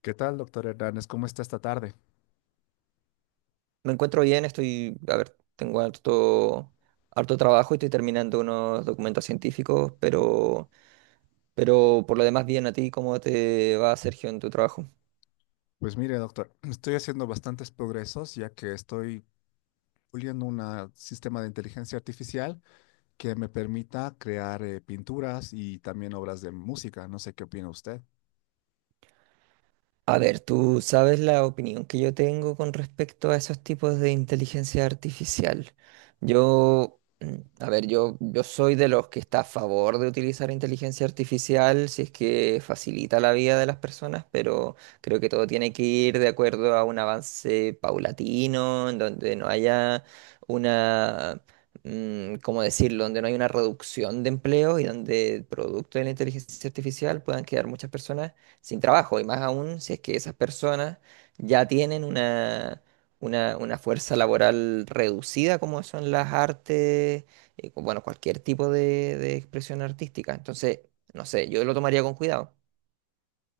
¿Qué tal, doctor Hernández? ¿Cómo está esta tarde? Me encuentro bien, estoy, a ver, tengo harto, harto trabajo y estoy terminando unos documentos científicos, pero por lo demás bien. A ti, ¿cómo te va, Sergio, en tu trabajo? Pues mire, doctor, estoy haciendo bastantes progresos ya que estoy puliendo un sistema de inteligencia artificial que me permita crear pinturas y también obras de música. No sé qué opina usted. A ver, tú sabes la opinión que yo tengo con respecto a esos tipos de inteligencia artificial. Yo, mm, a ver, yo soy de los que está a favor de utilizar inteligencia artificial si es que facilita la vida de las personas, pero creo que todo tiene que ir de acuerdo a un avance paulatino, en donde no haya una... ¿cómo decirlo? Donde no hay una reducción de empleo y donde producto de la inteligencia artificial puedan quedar muchas personas sin trabajo, y más aún si es que esas personas ya una fuerza laboral reducida como son las artes, bueno, cualquier tipo de expresión artística. Entonces, no sé, yo lo tomaría con cuidado.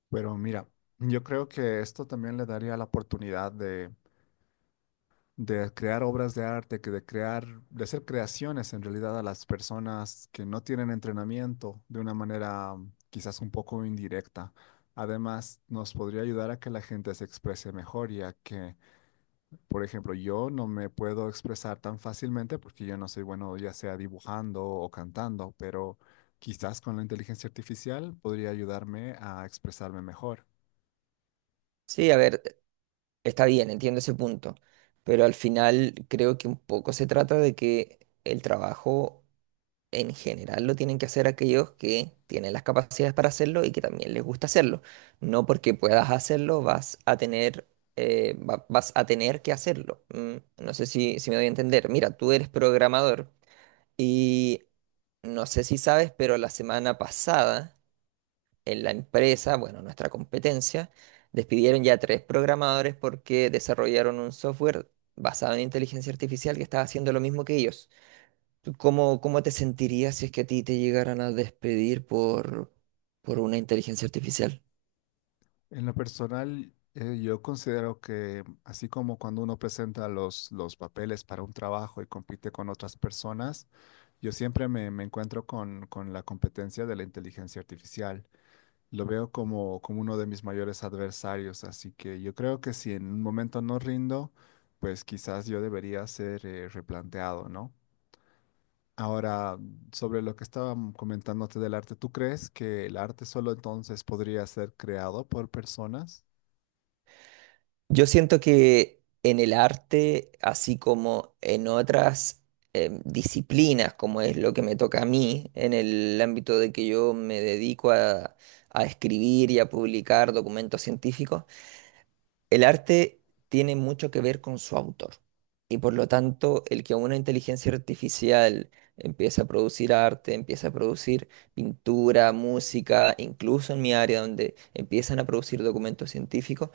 Pero mira, yo creo que esto también le daría la oportunidad de crear obras de arte, de hacer creaciones en realidad a las personas que no tienen entrenamiento de una manera quizás un poco indirecta. Además, nos podría ayudar a que la gente se exprese mejor, ya que, por ejemplo, yo no me puedo expresar tan fácilmente porque yo no soy bueno ya sea dibujando o cantando, pero quizás con la inteligencia artificial podría ayudarme a expresarme mejor. Sí, a ver, está bien, entiendo ese punto, pero al final creo que un poco se trata de que el trabajo en general lo tienen que hacer aquellos que tienen las capacidades para hacerlo y que también les gusta hacerlo. No porque puedas hacerlo vas a tener, vas a tener que hacerlo. No sé si me doy a entender. Mira, tú eres programador y no sé si sabes, pero la semana pasada en la empresa, bueno, nuestra competencia, despidieron ya tres programadores porque desarrollaron un software basado en inteligencia artificial que estaba haciendo lo mismo que ellos. ¿Tú cómo, cómo te sentirías si es que a ti te llegaran a despedir por una inteligencia artificial? En lo personal, yo considero que así como cuando uno presenta los papeles para un trabajo y compite con otras personas, yo siempre me encuentro con la competencia de la inteligencia artificial. Lo veo como uno de mis mayores adversarios, así que yo creo que si en un momento no rindo, pues quizás yo debería ser replanteado, ¿no? Ahora, sobre lo que estaba comentándote del arte, ¿tú crees que el arte solo entonces podría ser creado por personas? Yo siento que en el arte, así como en otras disciplinas, como es lo que me toca a mí, en el ámbito de que yo me dedico a escribir y a publicar documentos científicos, el arte tiene mucho que ver con su autor y por lo tanto el que una inteligencia artificial empiece a producir arte, empiece a producir pintura, música, incluso en mi área donde empiezan a producir documentos científicos,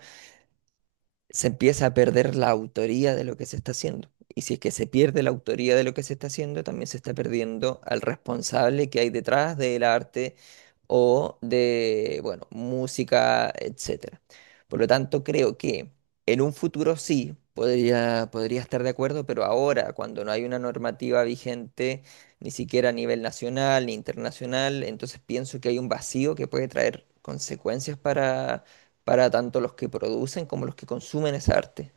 se empieza a perder la autoría de lo que se está haciendo. Y si es que se pierde la autoría de lo que se está haciendo, también se está perdiendo al responsable que hay detrás del arte o de, bueno, música, etcétera. Por lo tanto, creo que en un futuro sí podría estar de acuerdo, pero ahora, cuando no hay una normativa vigente, ni siquiera a nivel nacional ni internacional, entonces pienso que hay un vacío que puede traer consecuencias para tanto los que producen como los que consumen esa arte.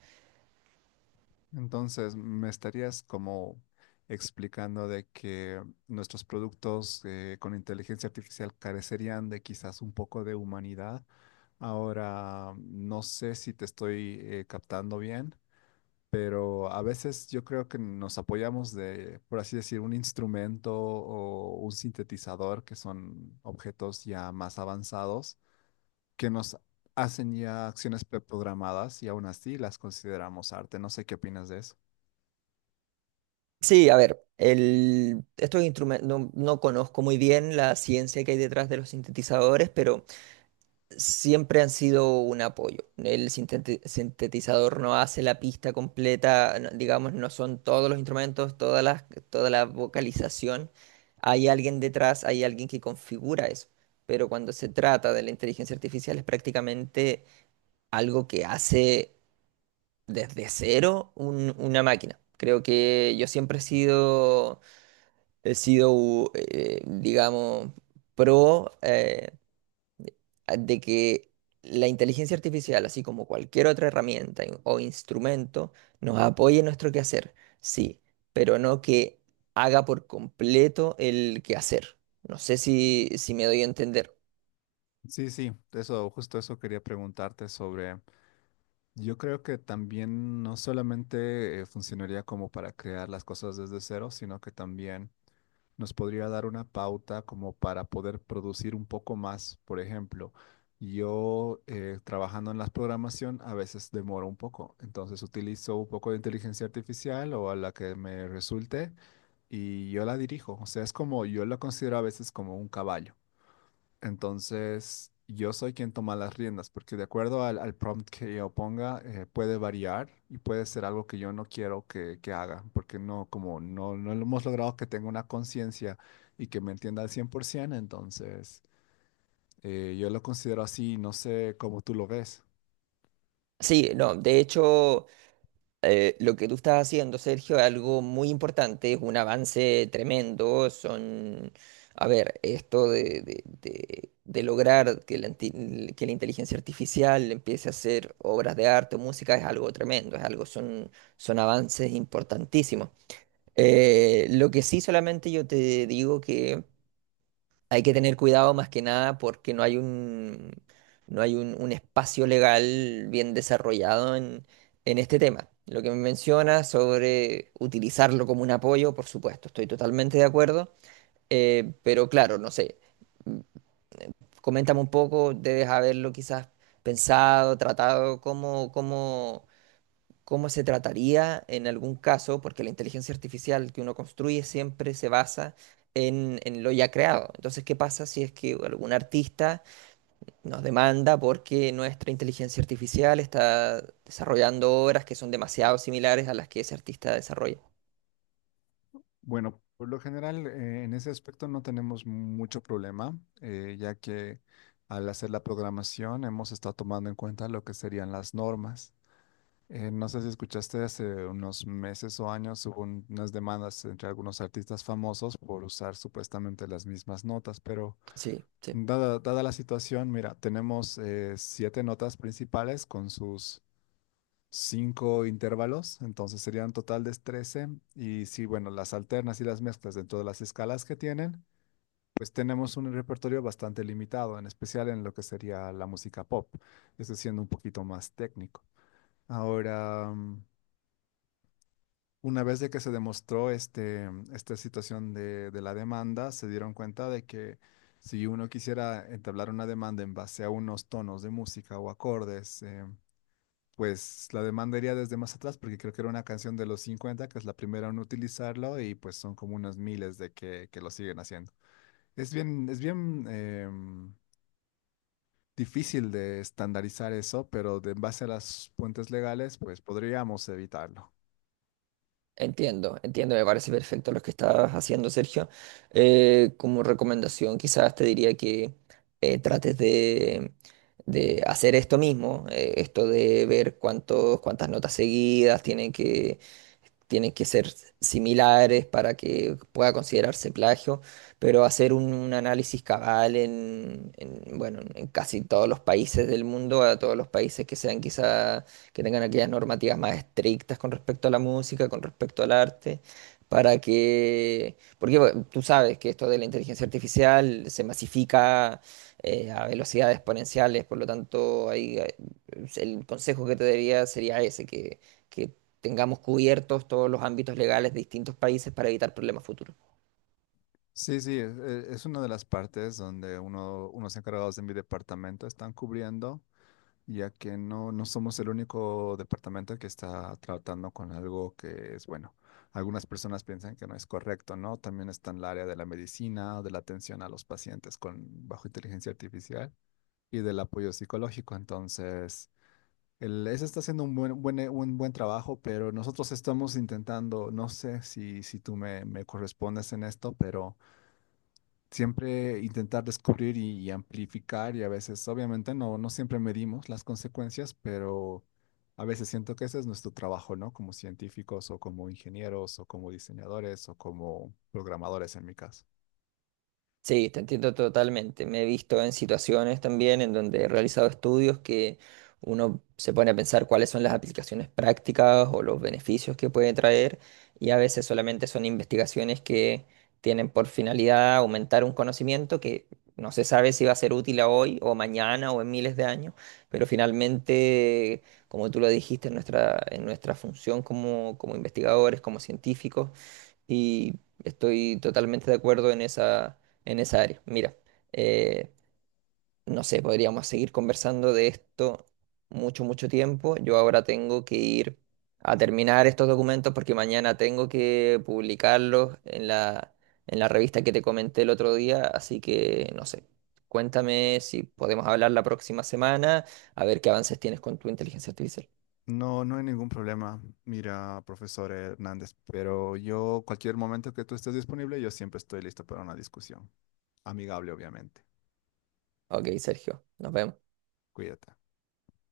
Entonces, me estarías como explicando de que nuestros productos con inteligencia artificial carecerían de quizás un poco de humanidad. Ahora, no sé si te estoy captando bien, pero a veces yo creo que nos apoyamos de, por así decir, un instrumento o un sintetizador, que son objetos ya más avanzados, que nos hacen ya acciones preprogramadas y aún así las consideramos arte. No sé qué opinas de eso. Sí, a ver, el, estos instrumentos, no conozco muy bien la ciencia que hay detrás de los sintetizadores, pero siempre han sido un apoyo. El sintetizador no hace la pista completa, no- digamos, no son todos los instrumentos, toda la vocalización. Hay alguien detrás, hay alguien que configura eso. Pero cuando se trata de la inteligencia artificial es prácticamente algo que hace desde cero una máquina. Creo que yo siempre he sido digamos, pro de que la inteligencia artificial, así como cualquier otra herramienta o instrumento, nos apoye en nuestro quehacer, sí, pero no que haga por completo el quehacer. No sé si me doy a entender. Sí, sí, eso, justo eso quería preguntarte sobre, yo creo que también no solamente funcionaría como para crear las cosas desde cero, sino que también nos podría dar una pauta como para poder producir un poco más. Por ejemplo, yo trabajando en la programación a veces demoro un poco, entonces utilizo un poco de inteligencia artificial o a la que me resulte y yo la dirijo. O sea, es como, yo la considero a veces como un caballo. Entonces, yo soy quien toma las riendas, porque de acuerdo al prompt que yo ponga, puede variar y puede ser algo que yo no quiero que haga, porque no, como no, no lo hemos logrado que tenga una conciencia y que me entienda al 100%, entonces yo lo considero así, no sé cómo tú lo ves. Sí, no, de hecho... lo que tú estás haciendo, Sergio, es algo muy importante, es un avance tremendo. Son, a ver, esto de lograr que que la inteligencia artificial empiece a hacer obras de arte o música es algo tremendo, es algo, son, son avances importantísimos. Lo que sí solamente yo te digo que hay que tener cuidado más que nada porque no hay no hay un espacio legal bien desarrollado en este tema. Lo que me menciona sobre utilizarlo como un apoyo, por supuesto, estoy totalmente de acuerdo. Pero claro, no sé, coméntame un poco, debes haberlo quizás pensado, tratado, cómo se trataría en algún caso, porque la inteligencia artificial que uno construye siempre se basa en lo ya creado. Entonces, ¿qué pasa si es que algún artista nos demanda porque nuestra inteligencia artificial está desarrollando obras que son demasiado similares a las que ese artista desarrolla? Bueno, por lo general, en ese aspecto no tenemos mucho problema, ya que al hacer la programación hemos estado tomando en cuenta lo que serían las normas. No sé si escuchaste hace unos meses o años hubo unas demandas entre algunos artistas famosos por usar supuestamente las mismas notas, pero Sí, sí. dada la situación, mira, tenemos siete notas principales con sus cinco intervalos, entonces serían un total de 13, y si, bueno, las alternas y las mezclas dentro de las escalas que tienen, pues tenemos un repertorio bastante limitado, en especial en lo que sería la música pop, esto siendo un poquito más técnico. Ahora, una vez de que se demostró esta situación de la demanda, se dieron cuenta de que si uno quisiera entablar una demanda en base a unos tonos de música o acordes, pues la demanda iría desde más atrás, porque creo que era una canción de los 50 que es la primera en utilizarlo, y pues son como unos miles de que lo siguen haciendo. Es bien, difícil de estandarizar eso, pero en base a las fuentes legales, pues podríamos evitarlo. Entiendo, entiendo, me parece perfecto lo que estás haciendo, Sergio. Como recomendación, quizás te diría que eh, trates de, de hacer esto mismo, esto de ver cuántos, cuántas notas seguidas tienen que ser similares para que pueda considerarse plagio, pero hacer un análisis cabal bueno, en casi todos los países del mundo, a todos los países que sean quizá, que tengan aquellas normativas más estrictas con respecto a la música, con respecto al arte. Para que, porque bueno, tú sabes que esto de la inteligencia artificial se masifica a velocidades exponenciales, por lo tanto, ahí, el consejo que te daría sería ese, que tengamos cubiertos todos los ámbitos legales de distintos países para evitar problemas futuros. Sí, sí, es una de las partes donde unos encargados de mi departamento están cubriendo, ya que no, no somos el único departamento que está tratando con algo que es bueno. Algunas personas piensan que no es correcto, ¿no? También está en el área de la medicina, de la atención a los pacientes con bajo inteligencia artificial y del apoyo psicológico. Entonces, ese está haciendo un buen trabajo, pero nosotros estamos intentando, no sé si, si tú me correspondes en esto, pero siempre intentar descubrir y amplificar y a veces, obviamente, no, no siempre medimos las consecuencias, pero a veces siento que ese es nuestro trabajo, ¿no? Como científicos o como ingenieros o como diseñadores o como programadores en mi caso. Sí, te entiendo totalmente. Me he visto en situaciones también en donde he realizado estudios que uno se pone a pensar cuáles son las aplicaciones prácticas o los beneficios que puede traer y a veces solamente son investigaciones que tienen por finalidad aumentar un conocimiento que no se sabe si va a ser útil a hoy o mañana o en miles de años, pero finalmente, como tú lo dijiste, en en nuestra función como investigadores, como científicos, y estoy totalmente de acuerdo en en esa área. Mira, eh, no sé, podríamos seguir conversando de esto mucho, mucho tiempo. Yo ahora tengo que ir a terminar estos documentos porque mañana tengo que publicarlos en en la revista que te comenté el otro día. Así que, no sé, cuéntame si podemos hablar la próxima semana, a ver qué avances tienes con tu inteligencia artificial. No, no hay ningún problema. Mira, profesor Hernández, pero yo, cualquier momento que tú estés disponible, yo siempre estoy listo para una discusión. Amigable, obviamente. Ok, Sergio, nos vemos. Cuídate.